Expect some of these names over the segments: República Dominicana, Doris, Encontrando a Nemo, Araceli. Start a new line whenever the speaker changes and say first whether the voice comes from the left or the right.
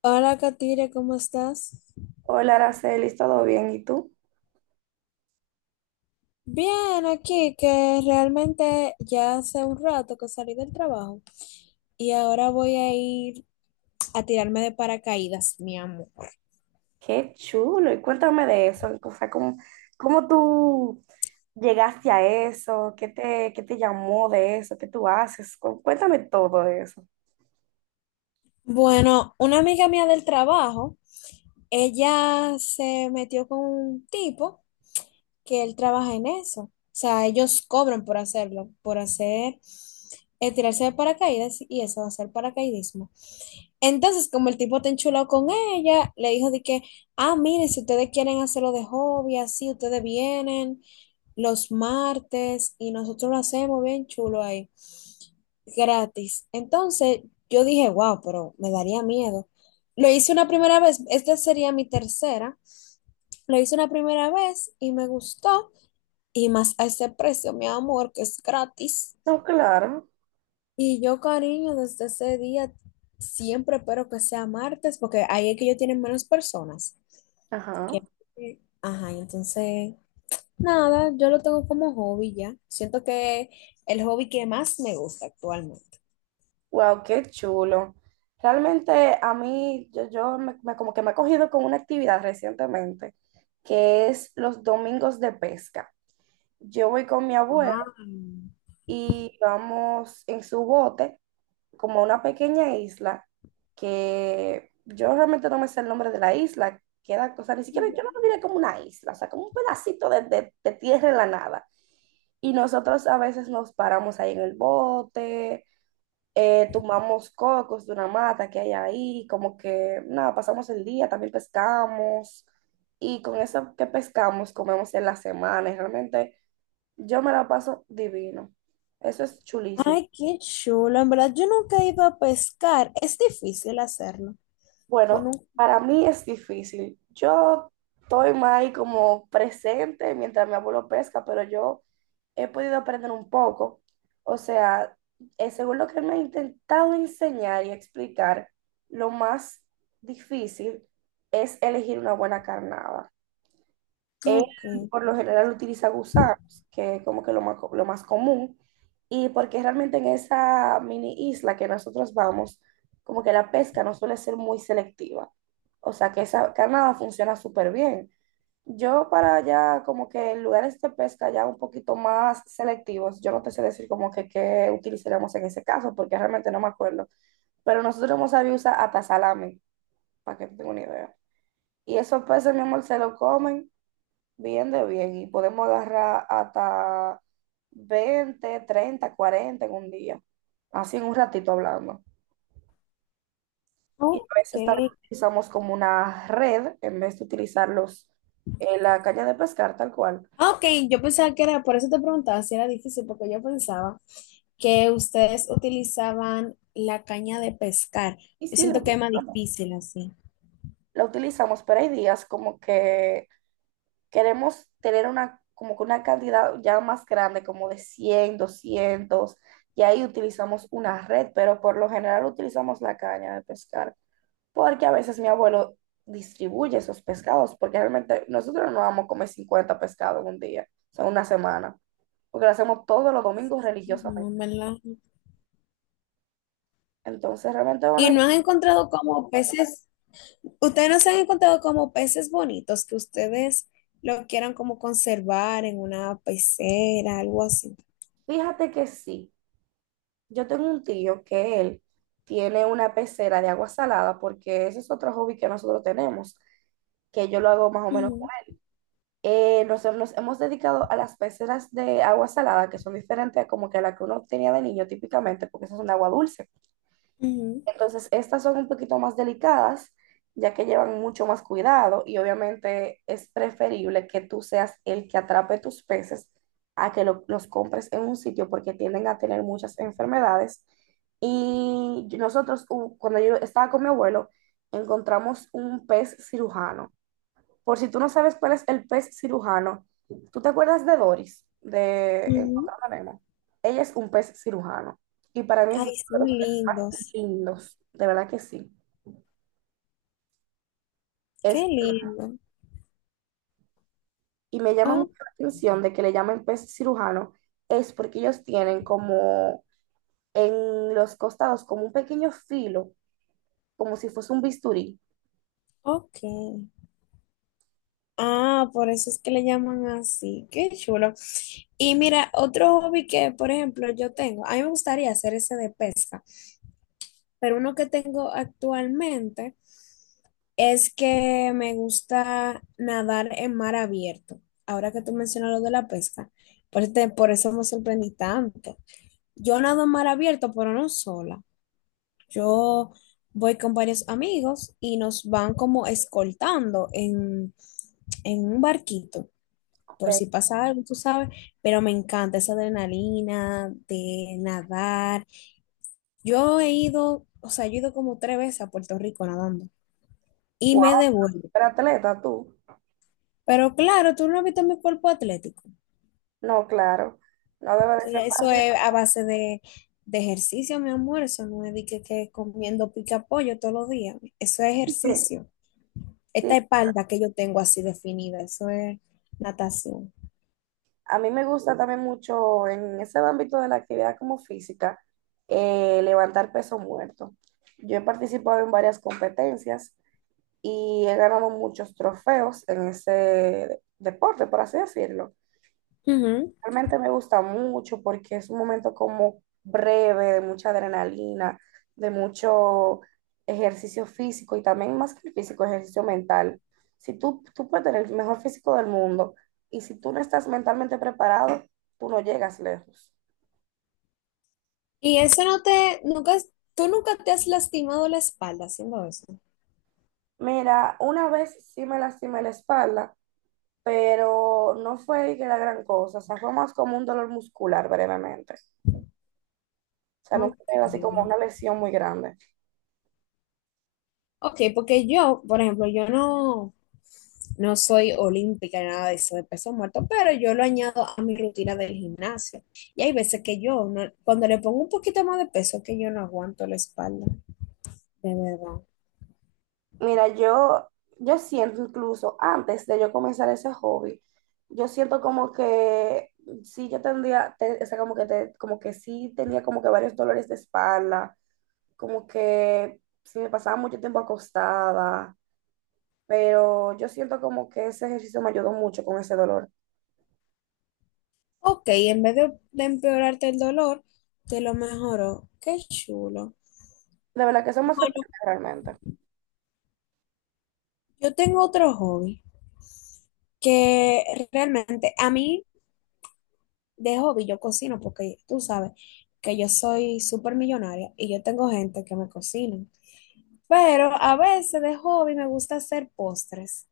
left: Hola, Katire, ¿cómo estás?
right: Hola, Araceli, ¿todo bien? ¿Y tú?
left: Bien, aquí que realmente ya hace un rato que salí del trabajo y ahora voy a ir a tirarme de paracaídas, mi amor.
right: Qué chulo. Y cuéntame de eso. O sea, ¿cómo, cómo tú llegaste a eso? Qué te llamó de eso? ¿Qué tú haces? Cuéntame todo de eso.
left: Bueno, una amiga mía del trabajo, ella se metió con un tipo que él trabaja en eso. O sea, ellos cobran por hacerlo, por hacer, tirarse de paracaídas y eso, hacer paracaidismo. Entonces, como el tipo te enchuló con ella, le dijo de que, ah, miren, si ustedes quieren hacerlo de hobby, así, ustedes vienen los martes y nosotros lo hacemos bien chulo ahí, gratis. Entonces, yo dije, wow, pero me daría miedo. Lo hice una primera vez, esta sería mi tercera. Lo hice una primera vez y me gustó, y más a ese precio, mi amor, que es gratis.
right: No, claro.
left: Y yo, cariño, desde ese día siempre espero que sea martes, porque ahí es que ellos tienen menos personas.
right: Ajá.
left: que- Ajá, y entonces, nada, yo lo tengo como hobby ya. Siento que el hobby que más me gusta actualmente.
right: Wow, qué chulo. Realmente a mí, como que me he cogido con una actividad recientemente, que es los domingos de pesca. Yo voy con mi abuelo
left: Wow.
right: y vamos en su bote como a una pequeña isla que yo realmente no me sé el nombre de la isla, queda, o sea, ni siquiera yo no lo diré como una isla, o sea, como un pedacito de, de tierra en la nada. Y nosotros a veces nos paramos ahí en el bote, tomamos cocos de una mata que hay ahí, como que nada, pasamos el día, también pescamos. Y con eso que pescamos, comemos en la semana. Y realmente yo me la paso divino. Eso es chulísimo.
left: Ay, qué chulo. En verdad, yo nunca he ido a pescar. Es difícil hacerlo. Pues no.
right: Bueno, para mí es difícil. Yo estoy más ahí como presente mientras mi abuelo pesca, pero yo he podido aprender un poco. O sea, según lo que él me ha intentado enseñar y explicar, lo más difícil es elegir una buena carnada. Él
left: Ok.
right: por lo general utiliza gusanos, que es como que lo más, lo más común, y porque realmente en esa mini isla que nosotros vamos, como que la pesca no suele ser muy selectiva. O sea que esa carnada funciona súper bien. Yo para allá, como que en lugares de pesca ya un poquito más selectivos, yo no te sé decir como que qué utilizaríamos en ese caso, porque realmente no me acuerdo. Pero nosotros hemos sabido usar hasta salami, para que tenga una idea. Y esos peces, mi amor, se lo comen. Bien de bien. Y podemos agarrar hasta 20, 30, 40 en un día. Así en un ratito hablando. Y a
left: Ok.
right: veces también utilizamos como una red en vez de utilizar los, la caña de pescar tal cual.
left: Ah, ok, yo pensaba que era, por eso te preguntaba si era difícil, porque yo pensaba que ustedes utilizaban la caña de pescar.
right: Y
left: Yo
right: sí, la
left: siento que es más
right: utilizamos.
left: difícil así.
right: La utilizamos, pero hay días como que queremos tener una, como que una cantidad ya más grande, como de 100, 200. Y ahí utilizamos una red, pero por lo general utilizamos la caña de pescar, porque a veces mi abuelo distribuye esos pescados, porque realmente nosotros no vamos a comer 50 pescados en un día, o sea, una semana, porque lo hacemos todos los domingos
left: No,
right: religiosamente.
left: ¿en verdad?
right: Entonces, realmente,
left: Y
right: bueno,
left: no han encontrado como peces, ustedes no se han encontrado como peces bonitos que ustedes lo quieran como conservar en una pecera, algo así.
right: fíjate que sí, yo tengo un tío que él tiene una pecera de agua salada, porque ese es otro hobby que nosotros tenemos, que yo lo hago más o menos.
left: Ujú,
right: Nosotros nos hemos dedicado a las peceras de agua salada, que son diferentes a como que a la que uno tenía de niño típicamente, porque esas son de agua dulce. Entonces, estas son un poquito más delicadas, ya que llevan mucho más cuidado y obviamente es preferible que tú seas el que atrape tus peces a que los compres en un sitio porque tienden a tener muchas enfermedades. Y nosotros, cuando yo estaba con mi abuelo, encontramos un pez cirujano. Por si tú no sabes cuál es el pez cirujano, ¿tú te acuerdas de Doris, de
left: ujú, ujú.
right: Encontrando a Nemo? Ella es un pez cirujano. Y para mí es uno
left: Ay,
right: de
left: son
right: los peces más
left: lindos.
right: lindos, de verdad que sí. Es,
left: Qué lindo.
right: y me llama
left: Oh,
right: mucho la atención de que le llamen pez cirujano, es porque ellos tienen como en los costados, como un pequeño filo, como si fuese un bisturí.
left: ok. Ah, por eso es que le llaman así. Qué chulo. Y mira, otro hobby que, por ejemplo, yo tengo, a mí me gustaría hacer ese de pesca, pero uno que tengo actualmente es que me gusta nadar en mar abierto. Ahora que tú mencionas lo de la pesca, por eso me sorprendí tanto. Yo nado en mar abierto, pero no sola. Yo voy con varios amigos y nos van como escoltando en un barquito,
right: Ok.
left: por si pasa algo, tú sabes, pero me encanta esa adrenalina de nadar. Yo he ido, o sea, yo he ido como tres veces a Puerto Rico nadando y
right: Wow,
left: me devuelvo.
right: pero atleta tú.
left: Pero claro, tú no has visto mi cuerpo atlético.
right: No, claro. No debe de ser
left: Eso
right: fácil.
left: es a base de ejercicio, mi amor. Eso no es que comiendo pica pollo todos los días. Eso es ejercicio.
right: Sí,
left: Esta espalda que yo tengo así definida, eso es natación.
right: a mí me gusta también mucho en ese ámbito de la actividad como física, levantar peso muerto. Yo he participado en varias competencias y he ganado muchos trofeos en ese deporte, por así decirlo.
left: Ujú.
right: Realmente me gusta mucho porque es un momento como breve, de mucha adrenalina, de mucho ejercicio físico y también más que el físico, ejercicio mental. Si tú puedes tener el mejor físico del mundo y si tú no estás mentalmente preparado, tú no llegas lejos.
left: Y eso no te, nunca, tú nunca te has lastimado la espalda haciendo eso.
right: Mira, una vez sí me lastimé la espalda, pero no fue de que la gran cosa, o sea, fue más como un dolor muscular brevemente. O sea, nunca
left: Ok,
right: fue así como una lesión muy grande.
left: ok, porque yo, por ejemplo, yo no, no soy olímpica ni nada de eso, de peso muerto, pero yo lo añado a mi rutina del gimnasio. Y hay veces que yo, no- cuando le pongo un poquito más de peso, que yo no aguanto la espalda, de verdad.
right: Mira, yo, yo siento incluso antes de yo comenzar ese hobby, yo siento como que sí yo tendría, o sea, como que sí tenía como que varios dolores de espalda, como que sí me pasaba mucho tiempo acostada, pero yo siento como que ese ejercicio me ayudó mucho con ese dolor.
left: Ok, en vez de empeorarte el dolor, te lo mejoró. Qué chulo.
right: De verdad que eso me
left: Bueno,
right: sorprende realmente.
left: yo tengo otro hobby que realmente a mí de hobby yo cocino porque tú sabes que yo soy súper millonaria y yo tengo gente que me cocina. Pero a veces de hobby me gusta hacer postres.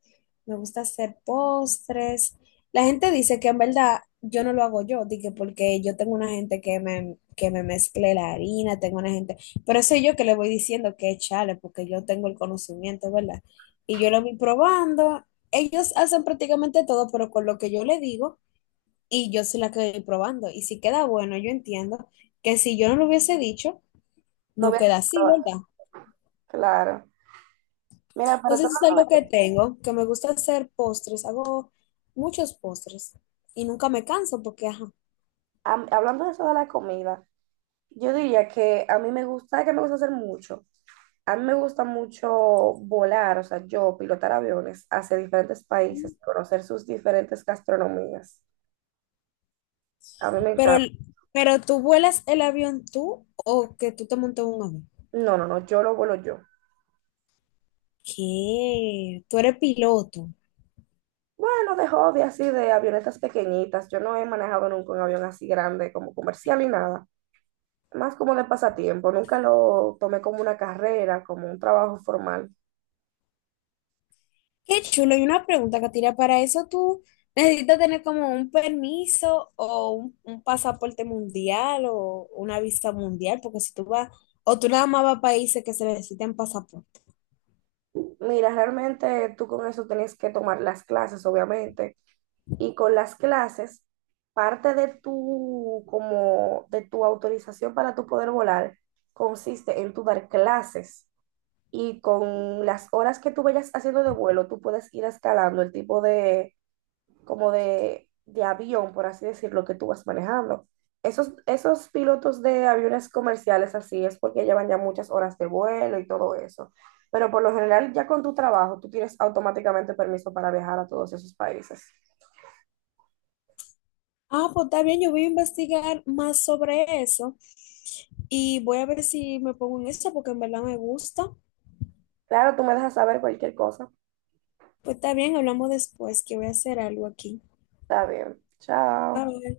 left: Me gusta hacer postres. La gente dice que en verdad yo no lo hago yo, di que porque yo tengo una gente que me mezcle la harina, tengo una gente, pero soy yo que le voy diciendo que echarle porque yo tengo el conocimiento, ¿verdad? Y yo lo voy probando. Ellos hacen prácticamente todo, pero con lo que yo le digo y yo soy la que probando. Y si queda bueno, yo entiendo que si yo no lo hubiese dicho,
right: No
left: no
right: voy
left: queda
right: a,
left: así, ¿verdad?
right: claro. Mira, pero otro
left: Entonces es
right: lado,
left: algo que tengo, que me gusta hacer postres, hago muchos postres y nunca me canso porque, ajá.
right: hablando de eso de la comida, yo diría que a mí me gusta, que me gusta hacer mucho. A mí me gusta mucho volar, o sea, yo pilotar aviones hacia diferentes países, conocer sus diferentes gastronomías. A mí me
left: Pero,
right: encanta.
left: pero tú vuelas el avión tú o que tú te montas en un avión.
right: No, no, no, yo lo vuelo yo.
left: ¿Qué? Tú eres piloto.
right: Bueno, de hobby así, de avionetas pequeñitas. Yo no he manejado nunca un avión así grande como comercial ni nada. Más como de pasatiempo. Nunca lo tomé como una carrera, como un trabajo formal.
left: Qué chulo. Y una pregunta, Katiria, ¿para eso tú necesitas tener como un permiso un pasaporte mundial o una visa mundial? Porque si tú vas, o tú nada más vas a países que se necesitan pasaporte.
right: Mira, realmente tú con eso tenías que tomar las clases, obviamente, y con las clases, parte de tu, como, de tu autorización para tu poder volar consiste en tu dar clases y con las horas que tú vayas haciendo de vuelo, tú puedes ir escalando el tipo de, como de avión, por así decirlo, que tú vas manejando. Esos pilotos de aviones comerciales así es porque llevan ya muchas horas de vuelo y todo eso. Pero por lo general, ya con tu trabajo, tú tienes automáticamente permiso para viajar a todos esos países.
left: Ah, pues está bien, yo voy a investigar más sobre eso y voy a ver si me pongo en esto porque en verdad me gusta.
right: Claro, tú me dejas saber cualquier cosa.
left: Pues está bien, hablamos después, que voy a hacer algo aquí.
right: Está bien. Chao.
left: Bye.